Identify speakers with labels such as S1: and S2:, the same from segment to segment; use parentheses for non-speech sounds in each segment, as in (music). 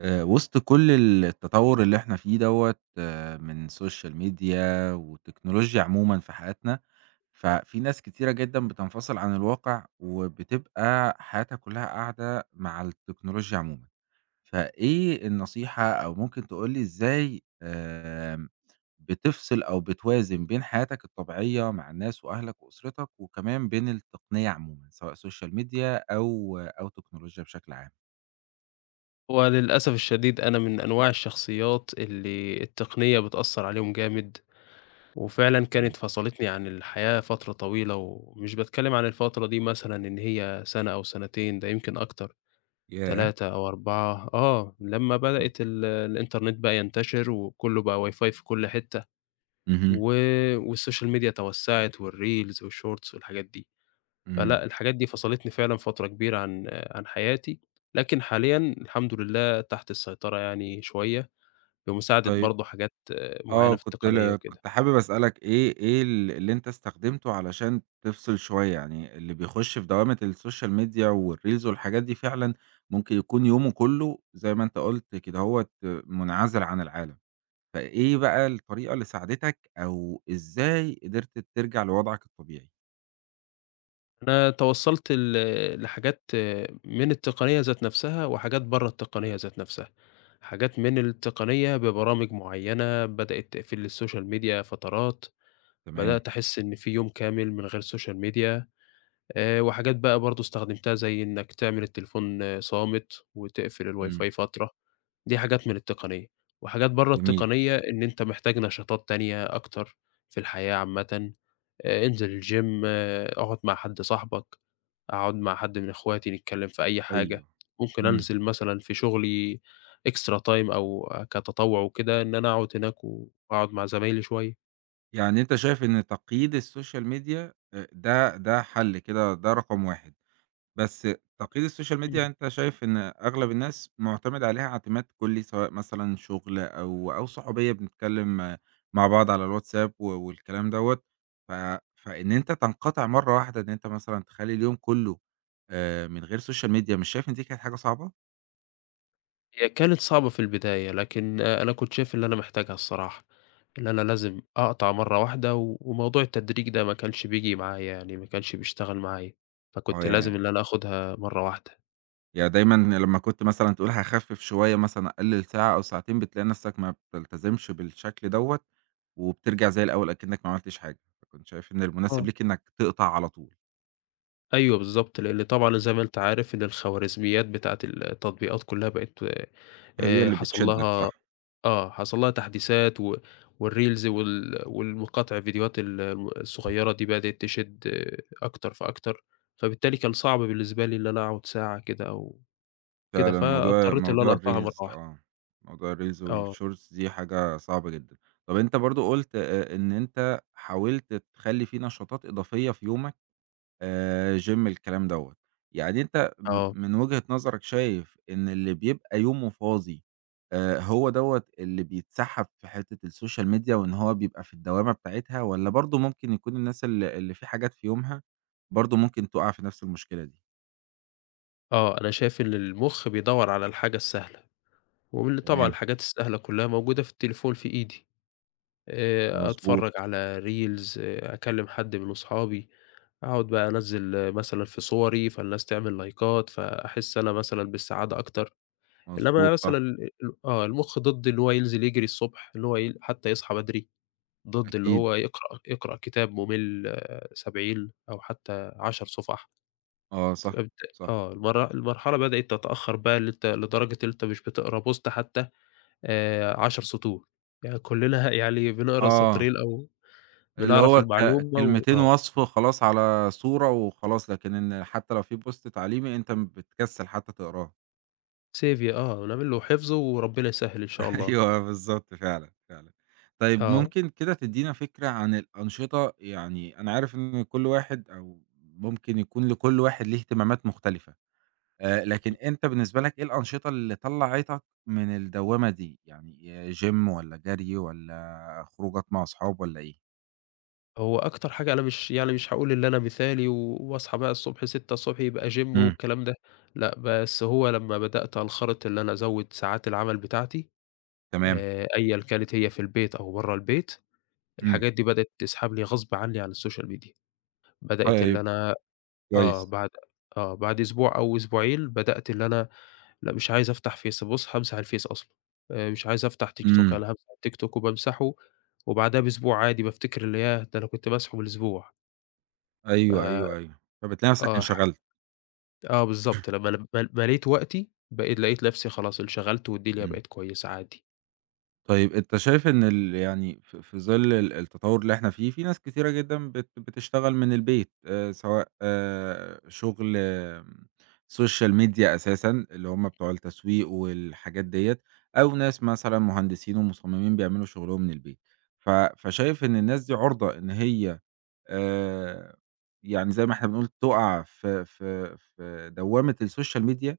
S1: وسط كل التطور اللي إحنا فيه دوّة من social media والتكنولوجيا عمومًا في حياتنا، ففي ناس كتيرة جدًا بتنفصل عن الواقع، وبتبقى حياتها كلها قاعدة مع التكنولوجيا عمومًا، فإيه النصيحة أو ممكن تقول لي إزاي بتفصل أو بتوازن بين حياتك الطبيعية مع الناس وأهلك وأسرتك، وكمان بين التقنية عمومًا، سواء social media أو تكنولوجيا بشكل عام؟
S2: هو للأسف الشديد أنا من أنواع الشخصيات اللي التقنية بتأثّر عليهم جامد، وفعلًا
S1: إمم،
S2: كانت فصلتني عن الحياة فترة طويلة، ومش باتكلّم عن الفترة دي مثلًا إن هي سَنة أو سَنتين، ده يمكن أكتر،
S1: ياه!
S2: 3 أو 4 لمّا
S1: إمم،
S2: بدأت الإنترنت بقى ينتشر وكُلّه بقى WiFi في كل حتّة،
S1: اهم.
S2: و والسوشيال ميديا توسّعت والreels والshorts والحاجات دي.
S1: إمم.
S2: فلأ، الحاجات دي فصلتني فعلًا فترة كبيرة عن حياتي، لكن حاليًا الحمد لله تحت السيطرة يعني شوية، بمساعدة
S1: طيب
S2: برضه حاجات معيّنة في
S1: كنت
S2: التقنية
S1: ل
S2: وكده.
S1: كنت حابب أسألك إيه اللي أنت استخدمته علشان تفصل شوية؟ يعني اللي بيخش في دوامة السوشيال ميديا والreels والحاجات دي فعلًا ممكن يكون يومه كله زي ما أنت قُلت كدهوّة منعزل عن العالم، فإيه بقى الطريقة اللي ساعدتك أو إزاي قدرت ترجع لوضعك الطبيعي؟
S2: أنا توصّلت لحاجات من التقنية ذات نفسها، وحاجات برّه التقنية ذات نفسها. حاجات من التقنية ببرامج معيّنة بدأت تقفل لي السوشيال ميديا فترات،
S1: تمام،
S2: بدأت أحس إن في يوم كامل من غير سوشيال ميديا، وحاجات بقى برضه استخدمتها زي إنك تعمل التليفون صامت، وتقفل
S1: إمم،
S2: الWiFi فترة. دي حاجات من التقنية، وحاجات برّه
S1: جميل،
S2: التقنية إن أنت محتاج نشاطات تانية أكتر في الحياة عامةً. انزل الgym، اقعد مع حد صاحبك، اقعد مع حد من اخواتي نتكلّم في أي حاجة،
S1: أيوه،
S2: ممكن
S1: إمم.
S2: أنزل مثلًا في شغلي extra time أو كتطوع وكده إن أنا أقعد هناك واقعد مع زمايلي شوية.
S1: يعني أنت شايف إن تقييد السوشيال ميديا ده حل كده، ده رقم 1. بس تقييد السوشيال ميديا
S2: إمم.
S1: أنت شايف إن أغلب الناس مُعتمِد عليها اعتماد كلّي، سواء مثلًا شُغل أو صحوبية بنتكلّم مع بعض على الواتساب والكلام دوّة، ف فإن أنت تنقطع مرّة واحدة إن أنت مثلًا تخلّي اليوم كلّه من غير سوشيال ميديا، مش شايف إن دي كانت حاجة صعبة؟
S2: هي كانت صعبة في البداية، لكن أنا كنت شايف اللي أنا محتاجها الصراحة، اللي أنا لازم أقطع مرّة واحدة، وموضوع التدريج ده ما كانش بييجي معايا يعني، ما كانش بيشتغل معايا،
S1: ما هو
S2: فكنت لازم
S1: يعني
S2: اللي أنا آخُدها مرّة واحدة.
S1: يعني دايمًا لمّا كنت مثلًا تقول هاخفِّف شوية مثلًا أقلِّل ساعة أو ساعتين، بتلاقي نَفْسك ما بتلتزمش بالشكل دوّة وبترجع زي الأول أكنّك ما عملتش حاجة، فكنت شايف إن المناسب
S2: آه.
S1: ليك إنّك تقطع على طول.
S2: أيوه بالضبط، لإن طبعًا زي ما أنت عارف إن الخوارزميات بتاعة التطبيقات كلّها بقت
S1: هي
S2: آآ
S1: اللي
S2: حصل
S1: بتشدّك
S2: لها
S1: صح،
S2: حصل لها تحديثات والreels والمقاطع الفيديوهات الصغيّرة دي بدأت تشد أكتر فأكتر، فبالتالي كان صعب بالنسبة لي إن أنا أقعد ساعة كده أو كده،
S1: فعلًا موضوع
S2: فاضطريت إن أنا
S1: موضوع
S2: أقطعها مرّة
S1: الreels
S2: واحدة.
S1: موضوع الreels
S2: آه،
S1: والshorts دي حاجة صعبة جدًا. طَب أنت برضه قُلت إن أنت حاولت تخلّي في نشاطات إضافية في يومك gym الكلام دوّة، يعني أنت م
S2: آه،
S1: من وجهة نظرك شايف إن اللي بيبقى يومه فاضي هو دوّة اللي بيتسحّب في حتّة السوشيال ميديا وإن هو بيبقى في الدوامة بتاعتها والّا برضه ممكن يكون الناس اللي في حاجات في يومها برضه ممكن تُقع في نفس المشكلة دي؟
S2: آه، أنا شايف إن المُخ بيدوّر على الحاجة السهلة، طبعًا
S1: تمام،
S2: الحاجات السهلة كلّها موجودة في التليفون في إيدي.
S1: مضبوط.
S2: أتفرّج على reels، أكلّم حد من أصحابي، أقعد بقى أنزّل مثلًا في صوري، فالناس تعمل لايكات، فأحس أنا مثلًا بالسعادة أكتر. إنّما
S1: مضبوط صح،
S2: مثلًا المُخ ضد إن هو ينزل يجري الصبح، إن هو ي حتّى يصحى بدري، ضد اللي
S1: أكيد،
S2: هو يقرأ كتاب مُمِل 70 أو حتّى 10 صُفح.
S1: آه صح،
S2: فبت
S1: صح،
S2: آه، المرحلة بدأت تتأخّر بقى اللي أنت لدرجة اللي أنت مش بتقرا بوست حتّى 10 سطور. يعني كُلّنا (laughs) يعني بنقرا
S1: آه،
S2: سطرين أو
S1: اللي
S2: بنعرف
S1: هو ك
S2: المعلومة و
S1: كلمتين
S2: آه،
S1: وصف خلاص على صورة وخلاص، لكن إن حتى لو في بوست تعليمي أنت بتكسل حتى تقراه.
S2: سيفيا، نعمل له حفظ وربنا يسهّل إن شاء
S1: (laughs)
S2: الله.
S1: أيوه بالضبط فعلًا، فعلًا. طيب
S2: آه.
S1: ممكن كده تدّينا فكرة عن الأنشطة، يعني أنا عارف إن كل واحد أو ممكن يكون لكل واحد ليه اهتمامات مختلفة، لكن
S2: إمم.
S1: أنت بالنسبة لك إيه الأنشطة اللي طلّعتك من الدوّامة دي، يعني جيم والّا جري والّا خروجات مع أصحاب والّا إيه؟
S2: هو أكتر حاجة أنا مش يعني مش هاقول اللي أنا مثالي واصحى بقى الصبح 6:00 يبقى gym
S1: إمم،
S2: والكلام ده، لأ، بس هو لمّا بدأت أنخرط اللي أنا أزوّد ساعات العمل بتاعتي،
S1: تمام،
S2: أيًا كانت هي في البيت أو برّه البيت،
S1: إمم،
S2: الحاجات دي بدأت تسحب لي غصب عني على السوشيال ميديا. بدأت اللي
S1: طيب
S2: أنا آه،
S1: كويس،
S2: بعد بعد أسبوع أو أسبوعين بدأت اللي أنا: لأ، مش عايز أفتح فيس، بُص هامسح الفيس أصلًا، مش عايز أفتح تيك توك،
S1: إمم،
S2: أنا هامسح التيك توك وبامسحه، وبعدها بأسبوع عادي بافتكر اللي ياه! ده أنا كنت ماسحه من أسبوع. ف
S1: أيوه، أيوه، أيوه، فبتلاقي نفسك
S2: آه، ح
S1: انشغلت،
S2: آه بالضبط، لمّا ل م مليت وقتي بقيت لقيت نفسي خلاص انشغلت والدنيا
S1: إمم.
S2: بقت كويسة عادي.
S1: طيب أنت شايف إن ال يعني في ظِل التطوّر اللي إحنا فيه، في ناس كتيرة جدًا بتشتغل من البيت سواء شُغل social media أساسًا اللي هم بتوع التسويق والحاجات ديّة، أو ناس مثلًا مهندسين ومصممين بيعملوا شُغلهم من البيت. ف فشايف إن الناس دي عُرضة إن هي آآ، يعني زي ما إحنا بنقول تُقع في دوّامة الsocial media؟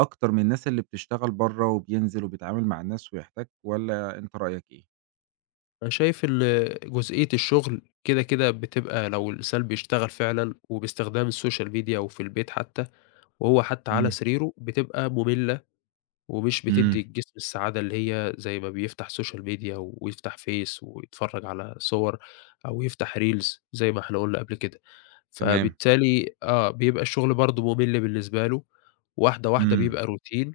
S1: أكتر من الناس اللي بتشتغل برّه وبينزل وبيتعامل مع الناس ويحتك والّا أنت رأيك إيه؟
S2: أنا شايف جزئية الشغل كده، كده بتبقى لو الإنسان بيشتغل فعلًا وباستخدام السوشيال ميديا وفي البيت حتى، وهو حتى على
S1: إمم،
S2: سريره بتبقى مملة، ومش بتدّي
S1: إمم،
S2: الجسم السعادة اللي هي زي ما بيفتح Social Media ويفتح فيس ويتفرّج على صور أو يفتح Reels زي ما إحنا قُلنا قبل كده،
S1: تمام،
S2: فبالتالي بيبقى الشغل برضه مُمِل بالنسبة له، واحدة، واحدة
S1: إمم،
S2: بيبقى روتين،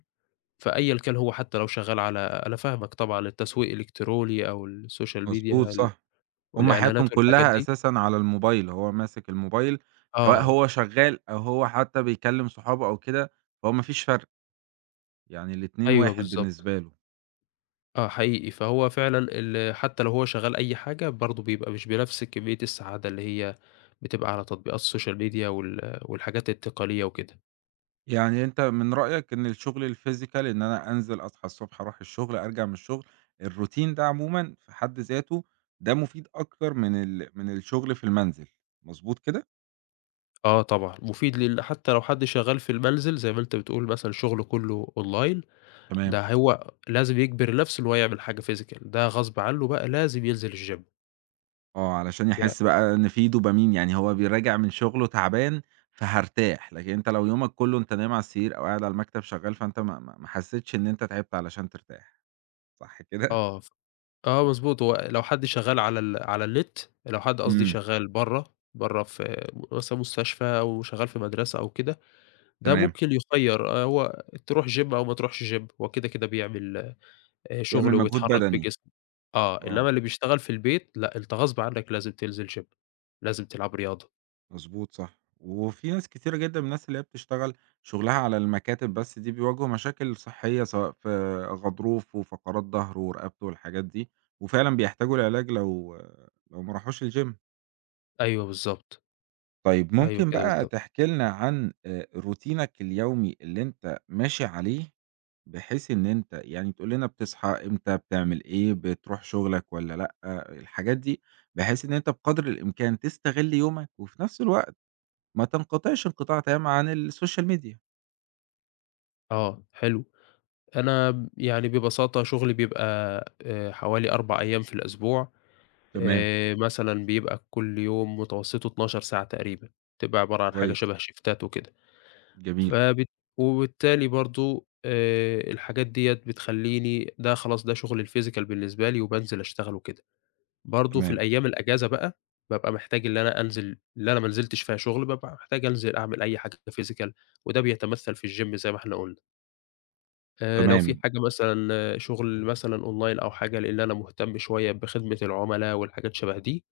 S2: فأيًا كان هو حتى لو شغّال على، أنا فاهمك طبعًا، التسويق الإلكتروني أو الSocial Media
S1: مضبوط صح. هم حياتهم
S2: والإعلانات والحاجات
S1: كلّها
S2: دي.
S1: أساسًا على الموبايل، هو ماسك الموبايل سواء
S2: آه،
S1: هو شغال أو هو حتى بيكلّم صحابه أو كده، فهو ما فيش فرق، يعني الاتنين
S2: أيوه
S1: واحد
S2: بالضبط.
S1: بالنسبة له.
S2: آه حقيقي، فهو فعلًا حتى لو هو شغّال أي حاجة برضه بيبقى مش بنفس كمية السعادة اللي هي بتبقى على تطبيقات السوشيال ميديا والحاجات التقنية وكده.
S1: يعني أنت من رأيك إن الشغل الphysical إن أنا أنزل أصحى الصبح أروح الشغل، أرجع من الشغل، الروتين ده عمومًا في حد ذاته ده مفيد أكتر من ال من الشغل في المنزل، مضبوط كده؟
S2: آه طبعًا، مفيد لل، حتى لو حد شغّال في المنزل زي ما أنت بتقول مثلًا شغله كُلّه أونلاين،
S1: تمام.
S2: ده هو لازم يجبر نفسه إن هو يعمل حاجة physical، ده غصب عنّه بقى لازم ينزل الgym.
S1: آه، علشان
S2: يع
S1: يحس بقى إن في دوبامين، يعني هو راجع من شغله تعبان فهارتاح، لكن أنت لو يومك كله أنت نايم على السرير أو قاعد على المكتب شغال، فأنت ما حسيتش إن أنت تعبت علشان ترتاح، صح كده؟
S2: آه، ف آه مضبوط، هو لو حد شغّال على النت، لو حد قصدي
S1: إمم،
S2: شغّال برّه، برّه في مثلًا مستشفى أو شغّال في مدرسة أو كده، ده
S1: تمام،
S2: ممكن يُخيّر هو تروح gym أو ما تروحش gym، هو كده، كده بيعمل
S1: بيعمل
S2: شغل
S1: مجهود
S2: ويتحرّك
S1: بدني،
S2: بجسمه، آه،
S1: آه.
S2: إنّما اللي بيشتغل في البيت لأ، أنت غصب عنّك لازم تنزل gym، لازم تلعب رياضة.
S1: مضبوط صح، وفي ناس كتيرة جدًا من الناس اللي هي بتشتغل شغلها على المكاتب بس دي بيواجهوا مشاكل صحية سواء في غضروف وفقرات ضهر ورقبته والحاجات دي، وفعلًا بيحتاجوا العلاج لو ما راحوش الgym.
S2: أيوه بالضبط.
S1: طيب
S2: أيوه
S1: ممكن
S2: كده
S1: بقى
S2: بالضبط،
S1: تحكي لنا عن روتينك اليومي اللي أنت ماشي عليه، بحيث إن أنت يعني تقول لنا بتصحى إمتى، بتعمل إيه، بتروح شغلك والّا لأ، الحاجات دي، بحيث إن أنت بقدر الإمكان تستغل يومك وفي نفس الوقت ما تنقطعش انقطاع تام عن السوشيال ميديا.
S2: حلو. أنا يعني ببساطة شغلي بيبقى حوالي 4 أيام في الأسبوع،
S1: تمام،
S2: مثلًا بيبقى كل يوم متوسّطه 12 ساعة تقريبًا، بتبقى عبارة عن حاجة
S1: كويس،
S2: شبه شيفتات وكده.
S1: جميل،
S2: فبت وبالتالي برضه الحاجات ديّة بتخلّيني ده خلاص ده شغل الphysical بالنسبة لي وبانزل أشتغله كده. برضه في
S1: تمام،
S2: الأيام الأجازة بقى، بابقى محتاج اللي أنا أنزل اللي أنا ما نزلتش فيها شغل، بابقى محتاج أنزل أعمل أي حاجة physical، وده بيتمثّل في الgym زي ما إحنا قُلنا. لو في
S1: تمام،
S2: حاجة مثلًا شغل مثلًا online أو حاجة لإن أنا مهتم شوية بخدمة العملا والحاجات شَبه دي،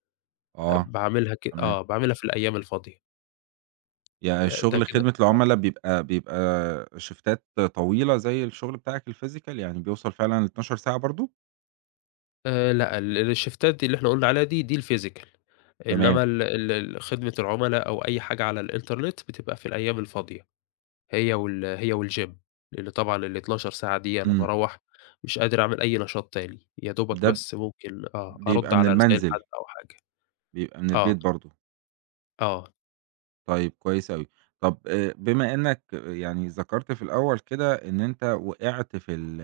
S1: آه، تمام.
S2: باعملها في الأيام الفاضية.
S1: يعني
S2: آه، ده
S1: الشغل
S2: كده
S1: خدمة
S2: آه.
S1: العملا بيبقى شيفتات طويلة زي الشغل بتاعك الphysical يعني بيوصل فعلًا ل12 ساعة برضه؟
S2: لأ، الشيفتات دي اللي إحنا قُلنا عليها دي، دي الphysical،
S1: تمام،
S2: إنّما ال ال ال خدمة العملا أو أي حاجة على الإنترنت بتبقى في الأيام الفاضية، هي والgym، لإن طبعًا ال12 ساعة دي أنا
S1: إمم،
S2: باروّح مش قادر أعمل أي نشاط تاني، يا دوبك
S1: ده
S2: بس ممكن أرُد
S1: بيبقى من
S2: على رسايل حد
S1: المنزل،
S2: أو حاجة.
S1: بيبقى من
S2: آه،
S1: البيت برضه.
S2: آه،
S1: طيب كويس أوي. طب بما إنّك يعني ذكرت في الأول كده إن أنت وقعت في ال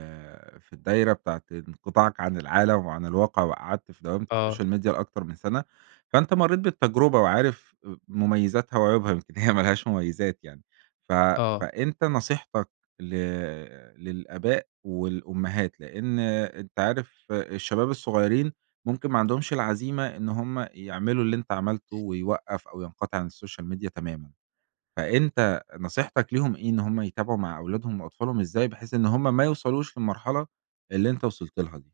S1: في الدايرة بتاعة انقطاعك عن العالم وعن الواقع وقعدت في دوامة
S2: آه،
S1: السوشيال ميديا لأكتر من سَنة، فأنت مرّيت بالتجربة وعارف مميزاتها وعيوبها، يمكن هي (laughs) ما لهاش مميزات يعني. ف
S2: آه.
S1: فأنت نصيحتك ل للآباء والأمهات، لإن أنت عارف الشباب الصغيّرين ممكن ما عندهمش العزيمة إن هم يعملوا اللي أنت عملته ويوقّف أو ينقطع عن السوشيال ميديا تمامًا، فأنت نصيحتك ليهم إيه، إن هم يتابعوا مع أولادهم وأطفالهم إزاي بحيث إن هم ما يوصلوش للمرحلة اللي أنت وصلت لها دي؟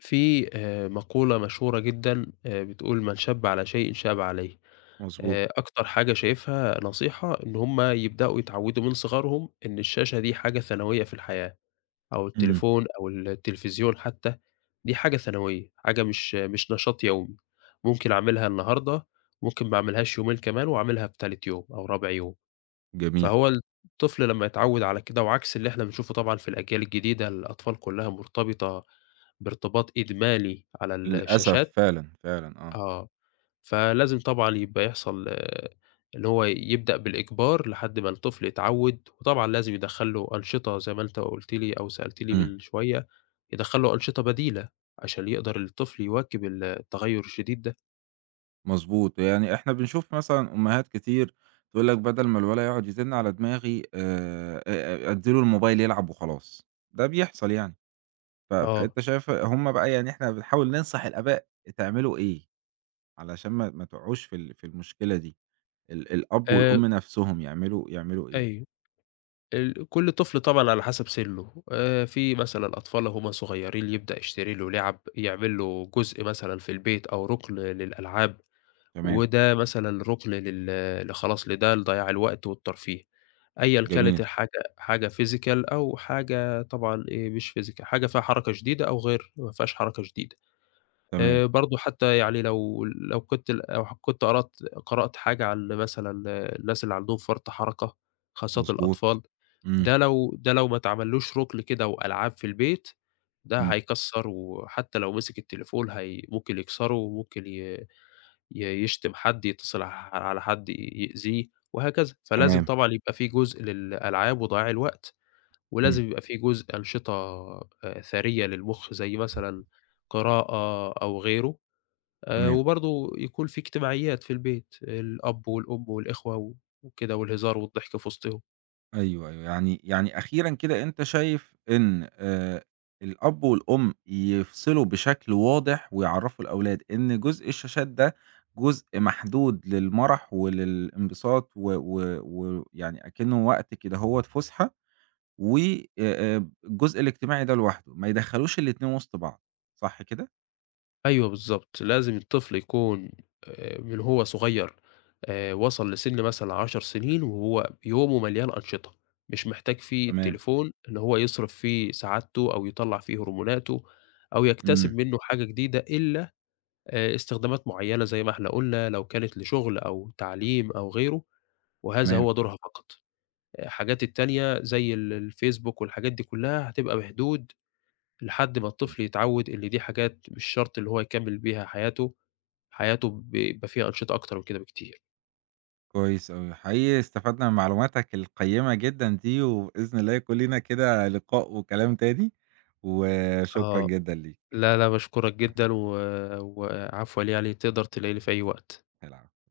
S2: في مقولة مشهورة جدًا بتقول: "من شَبّ على شيء شاب عليه."
S1: مضبوط.
S2: أكتر حاجة شايفها نصيحة، إن هُم يبدأوا يتعودوا من صغرهم إن الشاشة دي حاجة ثانوية في الحياة، أو
S1: إمم،
S2: التليفون أو التلفزيون حتى، دي حاجة ثانوية، حاجة مش نشاط يومي، ممكن أعملها النهارده، ممكن ما أعملهاش يومين كمان وأعملها في تالت يوم أو رابع يوم،
S1: جميل،
S2: فهو الطفل لمّا يتعود على كده وعكس اللي إحنا بنشوفه طبعًا في الأجيال الجديدة، الأطفال كلها مرتبطة بارتباط إدماني على
S1: للأسف
S2: الشاشات.
S1: فعلًا، فعلًا آه،
S2: آه. فلازم طبعًا يبقى يحصل اللي هو يبدأ بالإجبار لحد ما الطفل يتعوِّد، وطبعًا لازم يدخّل له أنشطة زي ما أنت قُلت لي أو سألت لي
S1: إمم،
S2: من شوية، يدخّل له أنشطة بديلة عشان يقدر الطفل يواكب التغيُّر الشديد ده.
S1: مضبوط، يعني إحنا بنشوف مثلًا أمهات كتير تقول لك بدل ما الولد يقعد يزن على دماغي أ أ أدّي له الموبايل يلعب وخلاص، ده بيحصل يعني. ف
S2: آه.
S1: فأنت شايف هم بقى يعني إحنا بنحاول ننصح الآباء تعملوا إيه، علشان ما تقعوش في ال في المشكلة دي، الأب
S2: آآ
S1: والأم نفسهم يعملوا إيه؟
S2: أيوه. كل طفل طبعًا على حسب سِنّه. في مثلًا أطفال وهُم صغيرين يبدأ يشتري له لِعَب، يعمل له جزء مثلًا في البيت أو رُكن للألعاب.
S1: تمام،
S2: وده مثلًا رُكن لل ل خلاص لده لضياع الوقت والترفيه، أيًا كانت
S1: جميل،
S2: الحاجة: حاجة physical أو حاجة طبعًا، إيه، مش physical، حاجة فيها حركة شديدة أو غير ما فيهاش حركة شديدة.
S1: تمام،
S2: برضه حتى يعني لو كنت قرأت حاجة عن مثلًا الناس اللي عندهم فرط حركة، خاصة
S1: مضبوط،
S2: الأطفال،
S1: إمم،
S2: ده لو ما اتعملوش رُكن كده وألعاب في البيت، ده
S1: إمم،
S2: هيكسّر، وحتى لو مسك التليفون هي ممكن يكسره وممكن ي ي يشتم حد، يتصل ع على حد يأذيه وهكذا، فلازم
S1: تمام،
S2: طبعًا يبقى في جزء للألعاب وضياع الوقت،
S1: إمم،
S2: ولازم يبقى في جزء أنشطة ثرية للمُخ زي مثلًا قراءة أو غيره.
S1: تمام.
S2: وبرضه يكون في اجتماعيات في البيت، الأب والأم والإخوة وكده، والهزار والضحك في وسطهم.
S1: أيوه، أيوه. يعني أخيرًا كده أنت شايف إن الأب والأم يفصلوا بشكل واضح ويعرّفوا الأولاد إن جزء الشاشات ده جزء محدود للمَرَح وللانبساط و و ويعني أكنّه وقت كدهوّة فُسحة و الجزء الاجتماعي ده لوحده، ما يدخّلوش الاتنين وسط بعض، صح كده؟
S2: أيوه بالضبط، لازم الطفل يكون من هو صغير وصل لسِن مثلًا 10 سنين وهو يومه مليان أنشطة، مش محتاج فيه
S1: تمام.
S2: التليفون إن هو يصرف فيه سعادته أو يطلّع فيه هرموناته أو
S1: إمم،
S2: يكتسب منّه حاجة جديدة إلا استخدامات معيّنة زي ما إحنا قُلنا لو كانت لشغل أو تعليم أو غيره، وهذا
S1: تمام.
S2: هو دورها فقط. الحاجات التانية زي الفيسبوك والحاجات دي كُلّها هتبقى بحدود لحد ما الطفل يتعوّد اللي دي حاجات مش شرط اللي هو يكمّل بيها حياته، حياته بيبقى فيها أنشطة أكتر من كده بكتير.
S1: كويس أوي، حقيقي استفدنا من معلوماتك القيّمة جدًا دي، وبإذن الله يكون لينا كده لقاء وكلام تاني، وشكرًا
S2: آه،
S1: جدًا ليك،
S2: لا، لا باشكرك جدًا وعفوًا لي يعني، تقدر تلاقيني في أي وقت.
S1: العفو.